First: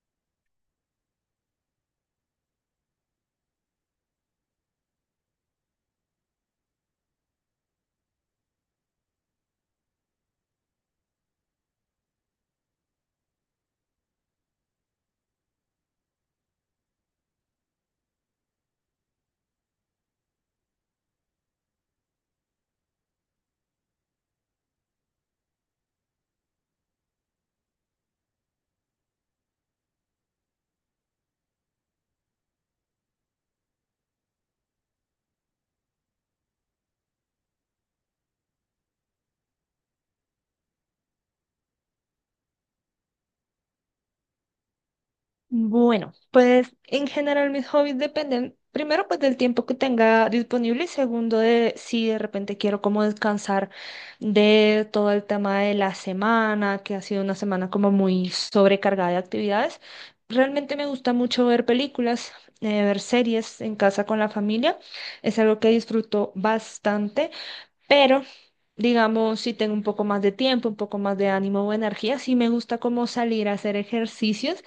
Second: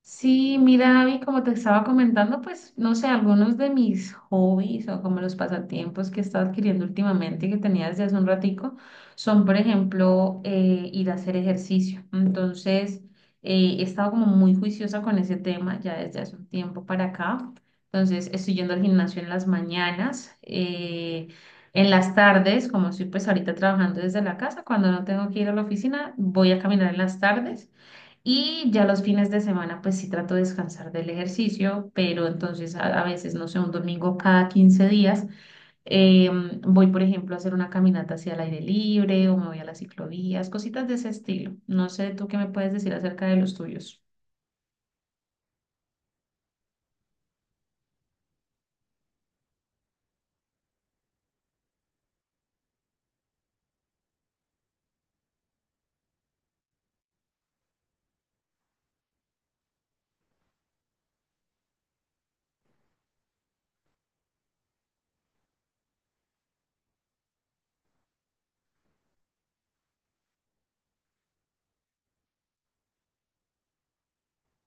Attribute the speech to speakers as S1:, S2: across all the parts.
S1: Sí, mira, Abby, como te estaba comentando, pues no sé, algunos de mis hobbies o como los pasatiempos que he estado adquiriendo últimamente y que tenía desde hace un ratico son, por ejemplo, ir a hacer ejercicio. Entonces, he estado como muy juiciosa con ese tema ya desde hace un tiempo para acá. Entonces, estoy yendo al gimnasio en las mañanas, en las tardes, como estoy pues ahorita trabajando desde la casa, cuando no tengo que ir a la oficina, voy a caminar en las tardes. Y ya los fines de semana, pues sí trato de descansar del ejercicio, pero entonces a veces, no sé, un domingo cada 15 días, voy, por ejemplo, a hacer una caminata hacia el aire libre o me voy a las ciclovías, cositas de ese estilo. No sé, tú qué me puedes decir acerca de los tuyos.
S2: Bueno, pues en general mis hobbies dependen primero pues del tiempo que tenga disponible y segundo de si de repente quiero como descansar de todo el tema de la semana, que ha sido una semana como muy sobrecargada de actividades. Realmente me gusta mucho ver películas, ver series en casa con la familia. Es algo que disfruto bastante, pero digamos si tengo un poco más de tiempo, un poco más de ánimo o energía, sí me gusta como salir a hacer ejercicios.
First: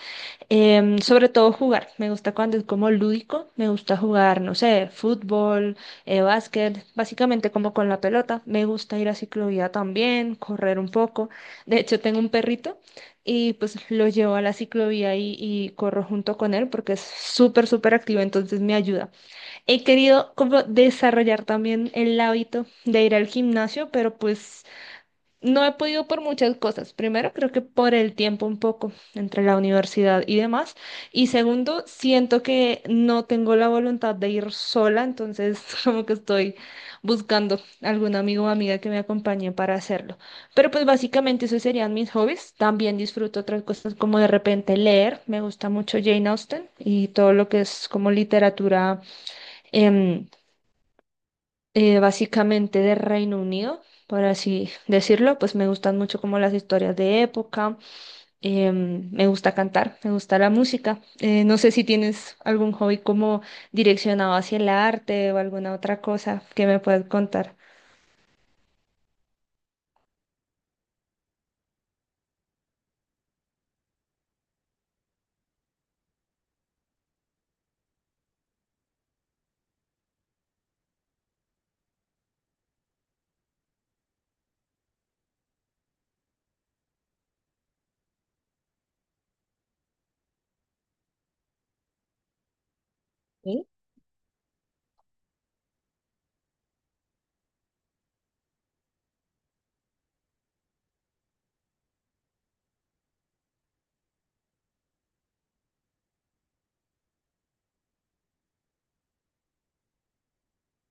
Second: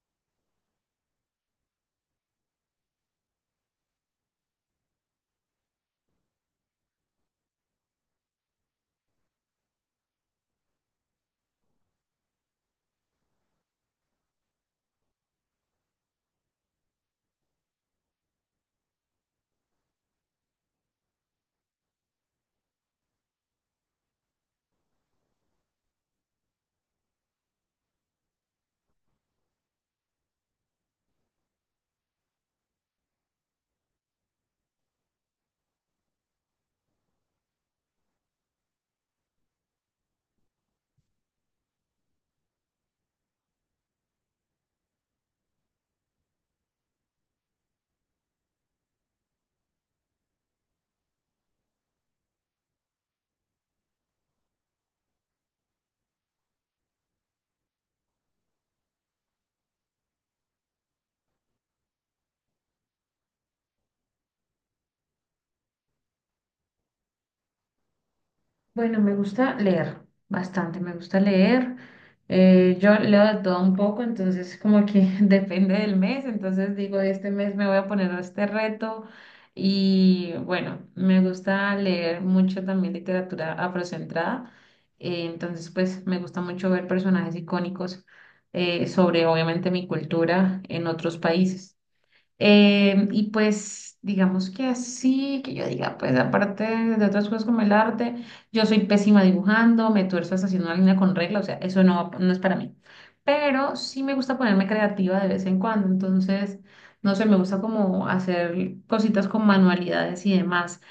S2: Sobre todo jugar, me gusta cuando es como lúdico, me gusta jugar, no sé, fútbol, básquet, básicamente como con la pelota, me gusta ir a ciclovía también, correr un poco, de hecho tengo un perrito y pues lo llevo a la ciclovía y corro junto con él porque es súper, súper activo, entonces me ayuda. He querido como desarrollar también el hábito de ir al gimnasio, pero pues no he podido por muchas cosas. Primero, creo que por el tiempo un poco entre la universidad y demás. Y segundo, siento que no tengo la voluntad de ir sola, entonces como que estoy buscando algún amigo o amiga que me acompañe para hacerlo. Pero pues básicamente esos serían mis hobbies. También disfruto otras cosas como de repente leer. Me gusta mucho Jane Austen y todo lo que es como literatura. em, Básicamente de Reino Unido, por así decirlo, pues me gustan mucho como las historias de época, me gusta cantar, me gusta la música. No sé si tienes algún hobby como direccionado hacia el arte o alguna otra cosa que me puedas contar.
S1: Bueno, me gusta leer bastante, me gusta leer. Yo leo de todo un poco, entonces como que depende del mes, entonces digo, este mes me voy a poner a este reto y bueno, me gusta leer mucho también literatura afrocentrada, entonces pues me gusta mucho ver personajes icónicos sobre obviamente mi cultura en otros países. Y
S2: ¿Sí?
S1: pues digamos que así, que yo diga, pues aparte de otras cosas como el arte, yo soy pésima dibujando, me tuerzo hasta haciendo una línea con regla, o sea, eso no, no es para mí. Pero sí me gusta ponerme creativa de vez en cuando, entonces, no sé, me gusta como hacer cositas con manualidades y demás.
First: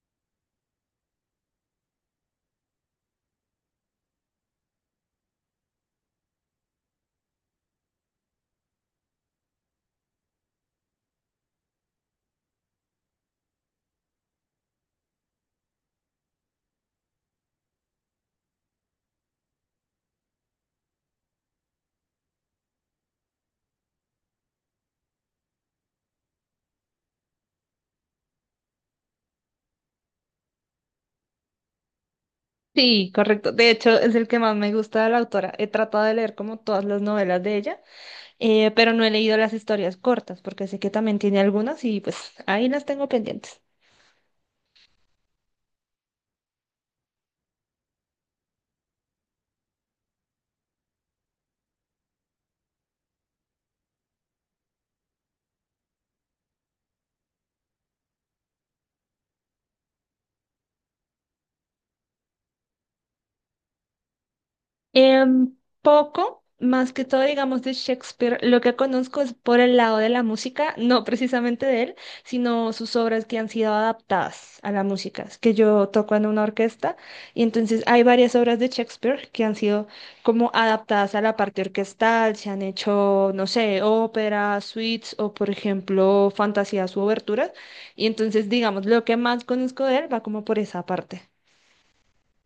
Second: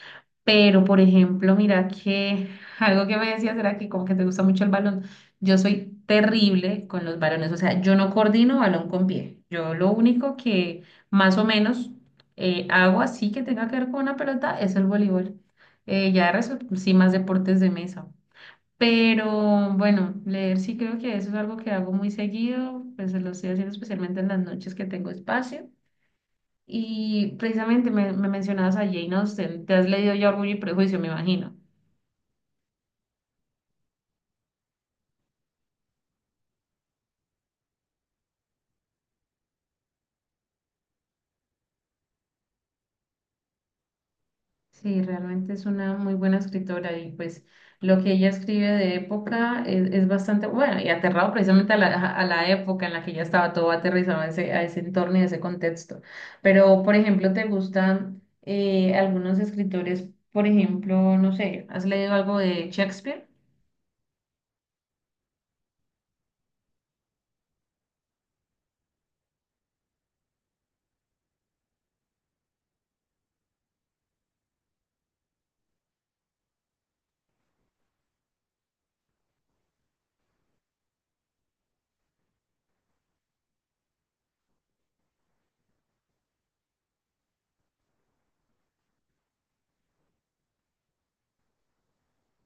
S1: Pero, por ejemplo, mira que algo que me decías era que como que te gusta mucho el balón. Yo soy terrible con los balones, o sea, yo no coordino balón con pie. Yo lo único que más o menos hago así que tenga que ver con una pelota es el voleibol. Ya de resto, sí, más deportes de mesa. Pero bueno, leer sí creo que eso es algo que hago muy seguido, pues lo estoy haciendo especialmente en las noches que tengo espacio. Y precisamente me mencionabas a Jane Austen, ¿te has leído ya Orgullo y Prejuicio, me imagino?
S2: Sí, correcto. De hecho, es el que más me gusta de la autora. He tratado de leer como todas las novelas de ella, pero no he leído las historias cortas porque sé que también tiene algunas y pues ahí las tengo pendientes.
S1: Sí, realmente es una muy buena escritora y pues lo que ella escribe de época es bastante bueno y aterrado precisamente a a la época en la que ella estaba todo aterrizado a a ese entorno y a ese contexto. Pero, por ejemplo, ¿te gustan algunos escritores? Por ejemplo, no sé, ¿has leído algo de Shakespeare?
S2: Em, Poco, más que todo, digamos, de Shakespeare, lo que conozco es por el lado de la música, no precisamente de él, sino sus obras que han sido adaptadas a la música, es que yo toco en una orquesta y entonces hay varias obras de Shakespeare que han sido como adaptadas a la parte orquestal, se han hecho, no sé, óperas, suites o, por ejemplo, fantasías u oberturas, y entonces, digamos, lo que más conozco de él va como por esa parte.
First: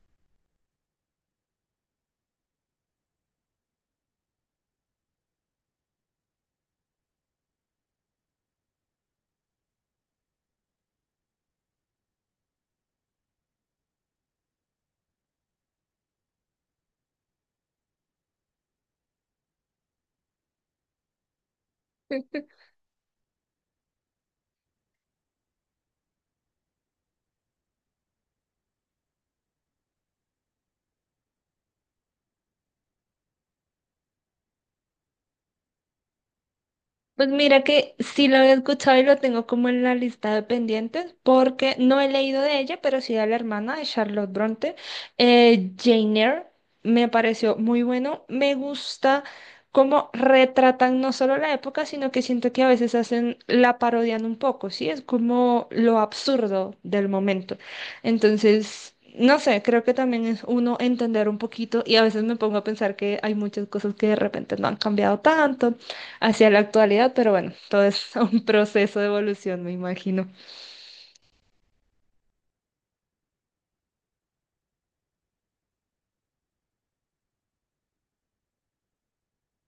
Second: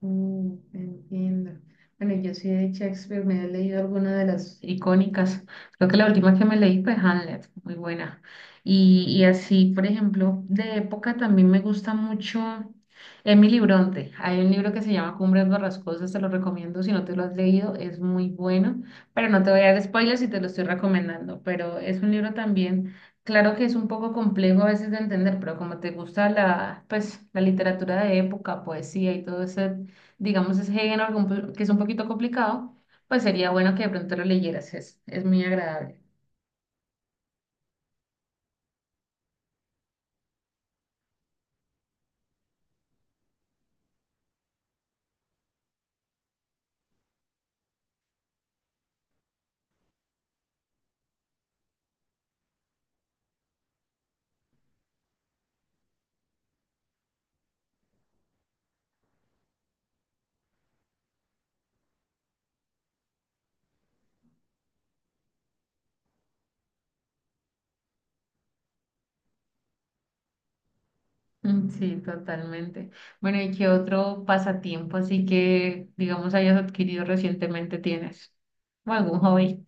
S1: Mm, entiendo. Bueno, yo sí de Shakespeare me he leído alguna de las icónicas. Creo que la última que me leí fue Hamlet, muy buena. Y así, por ejemplo, de época también me gusta mucho Emily Bronte. Hay un libro que se llama Cumbres Borrascosas, te lo recomiendo si no te lo has leído, es muy bueno, pero no te voy a dar spoilers si te lo estoy recomendando, pero es un libro también, claro que es un poco complejo a veces de entender, pero como te gusta la, pues, la literatura de época, poesía y todo eso digamos, ese género que que es un poquito complicado, pues sería bueno que de pronto lo leyeras, es muy agradable.
S2: Pues mira que sí lo he escuchado y lo tengo como en la lista de pendientes, porque no he leído de ella, pero sí de la hermana de Charlotte Bronte, Jane Eyre, me pareció muy bueno. Me gusta cómo retratan no solo la época, sino que siento que a veces hacen, la parodian un poco, ¿sí? Es como lo absurdo del momento. Entonces... No sé, creo que también es uno entender un poquito y a veces me pongo a pensar que hay muchas cosas que de repente no han cambiado tanto hacia la actualidad, pero bueno, todo es un proceso de evolución, me imagino.
S1: Mm, sí, totalmente. Bueno, ¿y qué otro pasatiempo así que, digamos, hayas adquirido recientemente tienes? ¿O algún hobby?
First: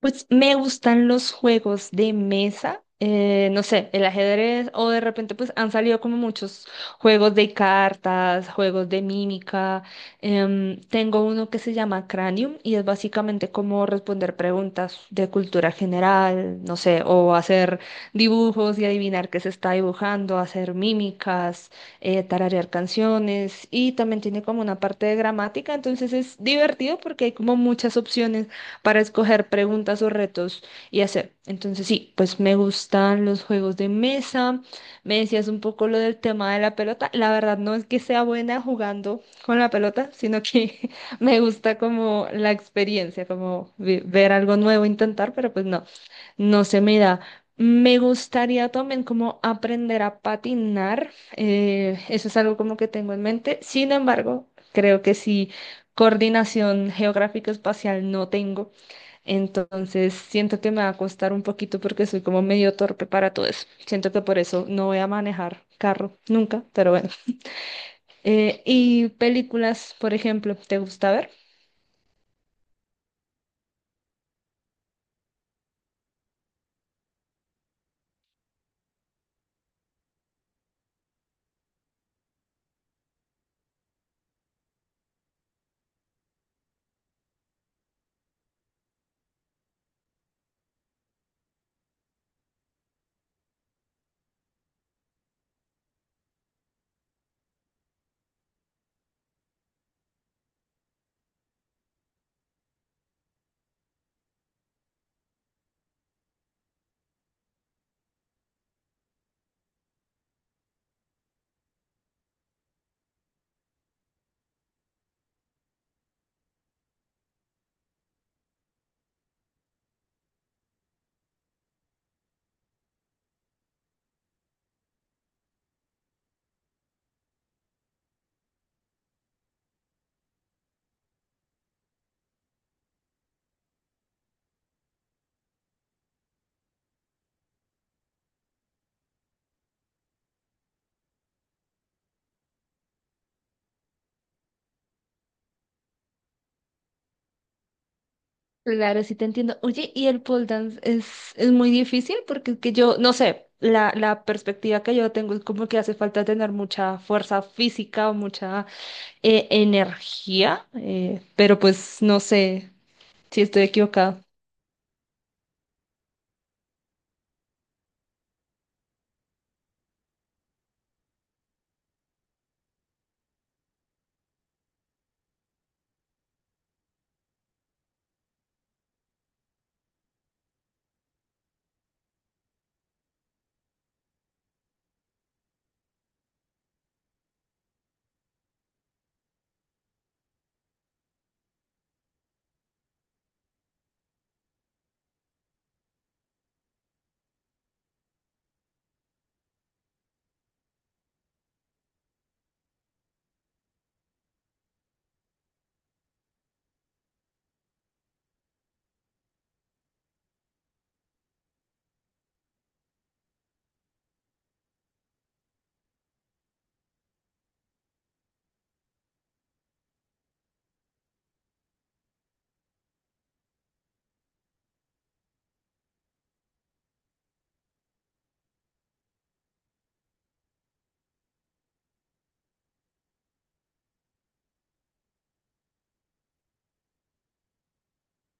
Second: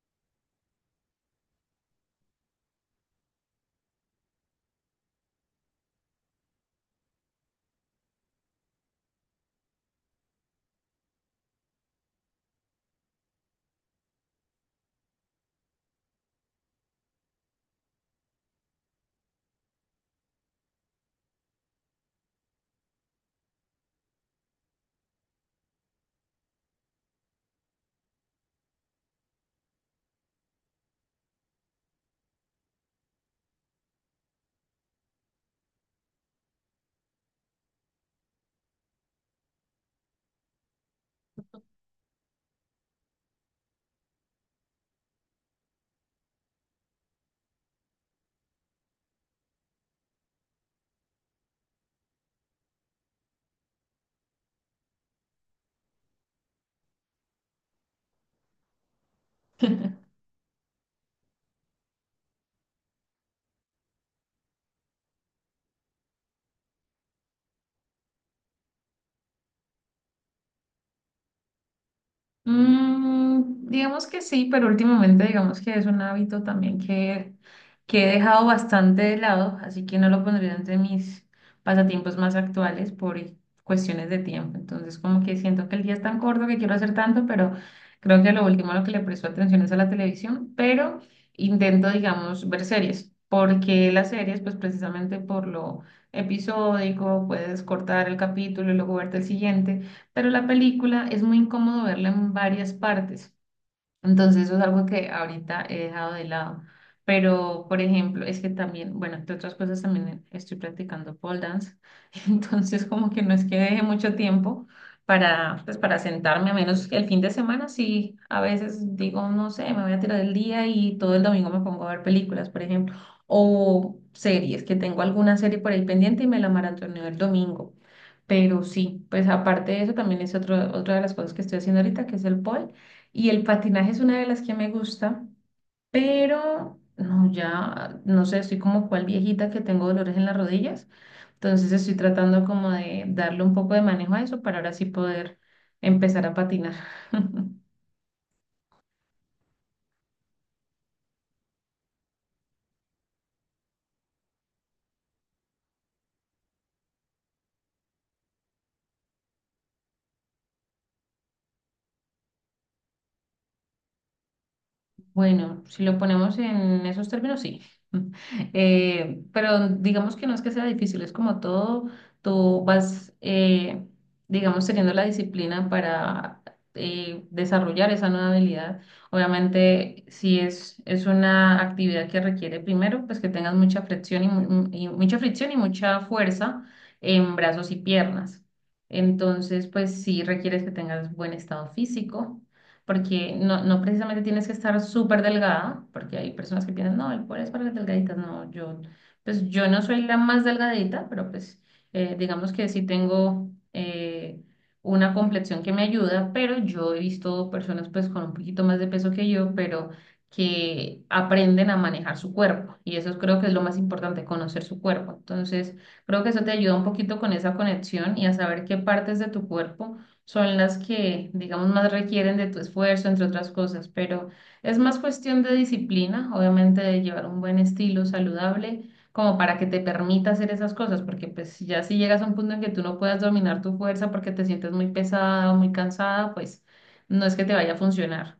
S2: Pues me gustan los juegos de mesa, no sé, el ajedrez o de repente pues han salido como muchos juegos de cartas, juegos de mímica. Tengo uno que se llama Cranium y es básicamente como responder preguntas de cultura general, no sé, o hacer dibujos y adivinar qué se está dibujando, hacer mímicas, tararear canciones y también tiene como una parte de gramática, entonces es divertido porque hay como muchas opciones para escoger preguntas o retos y hacer. Entonces sí, pues me gustan los juegos de mesa. Me decías un poco lo del tema de la pelota. La verdad no es que sea buena jugando con la pelota, sino que me gusta como la experiencia, como ver algo nuevo, intentar, pero pues no, no se me da. Me gustaría también como aprender a patinar. Eso es algo como que tengo en mente. Sin embargo, creo que sí, coordinación geográfico-espacial no tengo. Entonces, siento que me va a costar un poquito porque soy como medio torpe para todo eso. Siento que por eso no voy a manejar carro nunca, pero bueno. Y películas, por ejemplo, ¿te gusta ver?
S1: Mm, digamos que sí, pero últimamente digamos que es un hábito también que he dejado bastante de lado, así que no lo pondría entre mis pasatiempos más actuales por cuestiones de tiempo. Entonces como que siento que el día es tan corto que quiero hacer tanto, pero creo que lo último a lo que le presto atención es a la televisión, pero intento, digamos, ver series, porque las series, pues precisamente por lo episódico, puedes cortar el capítulo y luego verte el siguiente, pero la película es muy incómodo verla en varias partes. Entonces eso es algo que ahorita he dejado de lado. Pero, por ejemplo, es que también, bueno, entre otras cosas también estoy practicando pole dance. Entonces como que no es que deje mucho tiempo para, pues, para sentarme, a menos que el fin de semana sí, a veces digo, no sé, me voy a tirar el día y todo el domingo me pongo a ver películas, por ejemplo, o series, que tengo alguna serie por ahí pendiente y me la maratoneo el domingo. Pero sí, pues aparte de eso también es otra de las cosas que estoy haciendo ahorita, que es el pole. Y el patinaje es una de las que me gusta, pero no, ya, no sé, estoy como cual viejita que tengo dolores en las rodillas. Entonces estoy tratando como de darle un poco de manejo a eso para ahora sí poder empezar a patinar.
S2: Claro, sí te entiendo. Oye, ¿y el pole dance es muy difícil? Porque es que yo, no sé, la perspectiva que yo tengo es como que hace falta tener mucha fuerza física o mucha energía, pero pues no sé si estoy equivocada.
S1: Bueno, si lo ponemos en esos términos, sí. Pero digamos que no es que sea difícil, es como todo, tú vas, digamos, teniendo la disciplina para desarrollar esa nueva habilidad. Obviamente, si es una actividad que requiere primero, pues que tengas mucha fricción y, y mucha fricción y mucha fuerza en brazos y piernas. Entonces, pues sí requieres que tengas buen estado físico porque no, no precisamente tienes que estar súper delgada, porque hay personas que piensan, no, el cuerpo es para las delgaditas, no, yo, pues yo no soy la más delgadita, pero pues digamos que sí tengo una complexión que me ayuda, pero yo he visto personas pues con un poquito más de peso que yo, pero que aprenden a manejar su cuerpo y eso creo que es lo más importante, conocer su cuerpo. Entonces, creo que eso te ayuda un poquito con esa conexión y a saber qué partes de tu cuerpo son las que, digamos, más requieren de tu esfuerzo, entre otras cosas, pero es más cuestión de disciplina, obviamente de llevar un buen estilo saludable, como para que te permita hacer esas cosas, porque pues si ya si llegas a un punto en que tú no puedas dominar tu fuerza porque te sientes muy pesada o muy cansada, pues no es que te vaya a funcionar.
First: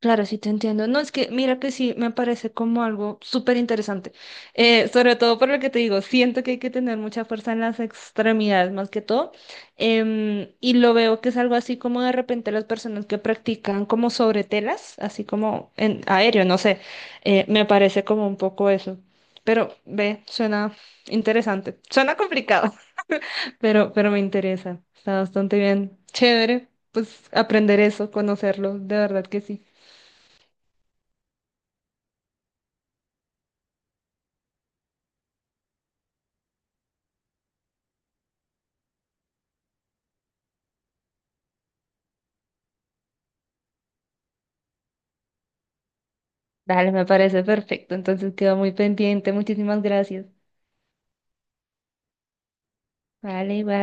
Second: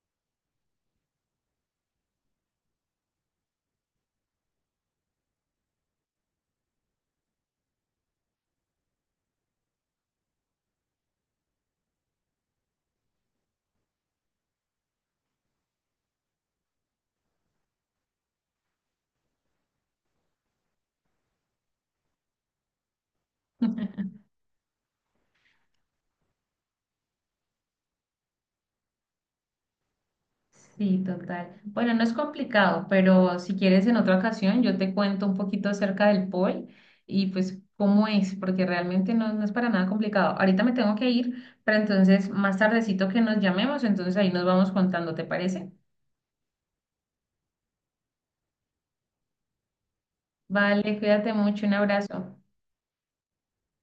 S2: Claro, sí te entiendo. No, es que mira que sí, me parece como algo súper interesante. Sobre todo por lo que te digo, siento que hay que tener mucha fuerza en las extremidades más que todo. Y lo veo que es algo así como de repente las personas que practican como sobre telas, así como en aéreo, no sé. Me parece como un poco eso. Pero ve, suena interesante. Suena complicado, pero me interesa. Está bastante bien. Chévere, pues aprender eso, conocerlo, de verdad que sí.
S1: Sí, total. Bueno, no es complicado, pero si quieres en otra ocasión yo te cuento un poquito acerca del pol y pues cómo es, porque realmente no, no es para nada complicado. Ahorita me tengo que ir, pero entonces más tardecito que nos llamemos, entonces ahí nos vamos contando, ¿te parece?
S2: Dale, me parece perfecto. Entonces quedo muy pendiente. Muchísimas gracias.
S1: Vale, cuídate mucho, un abrazo.
S2: Vale, bye.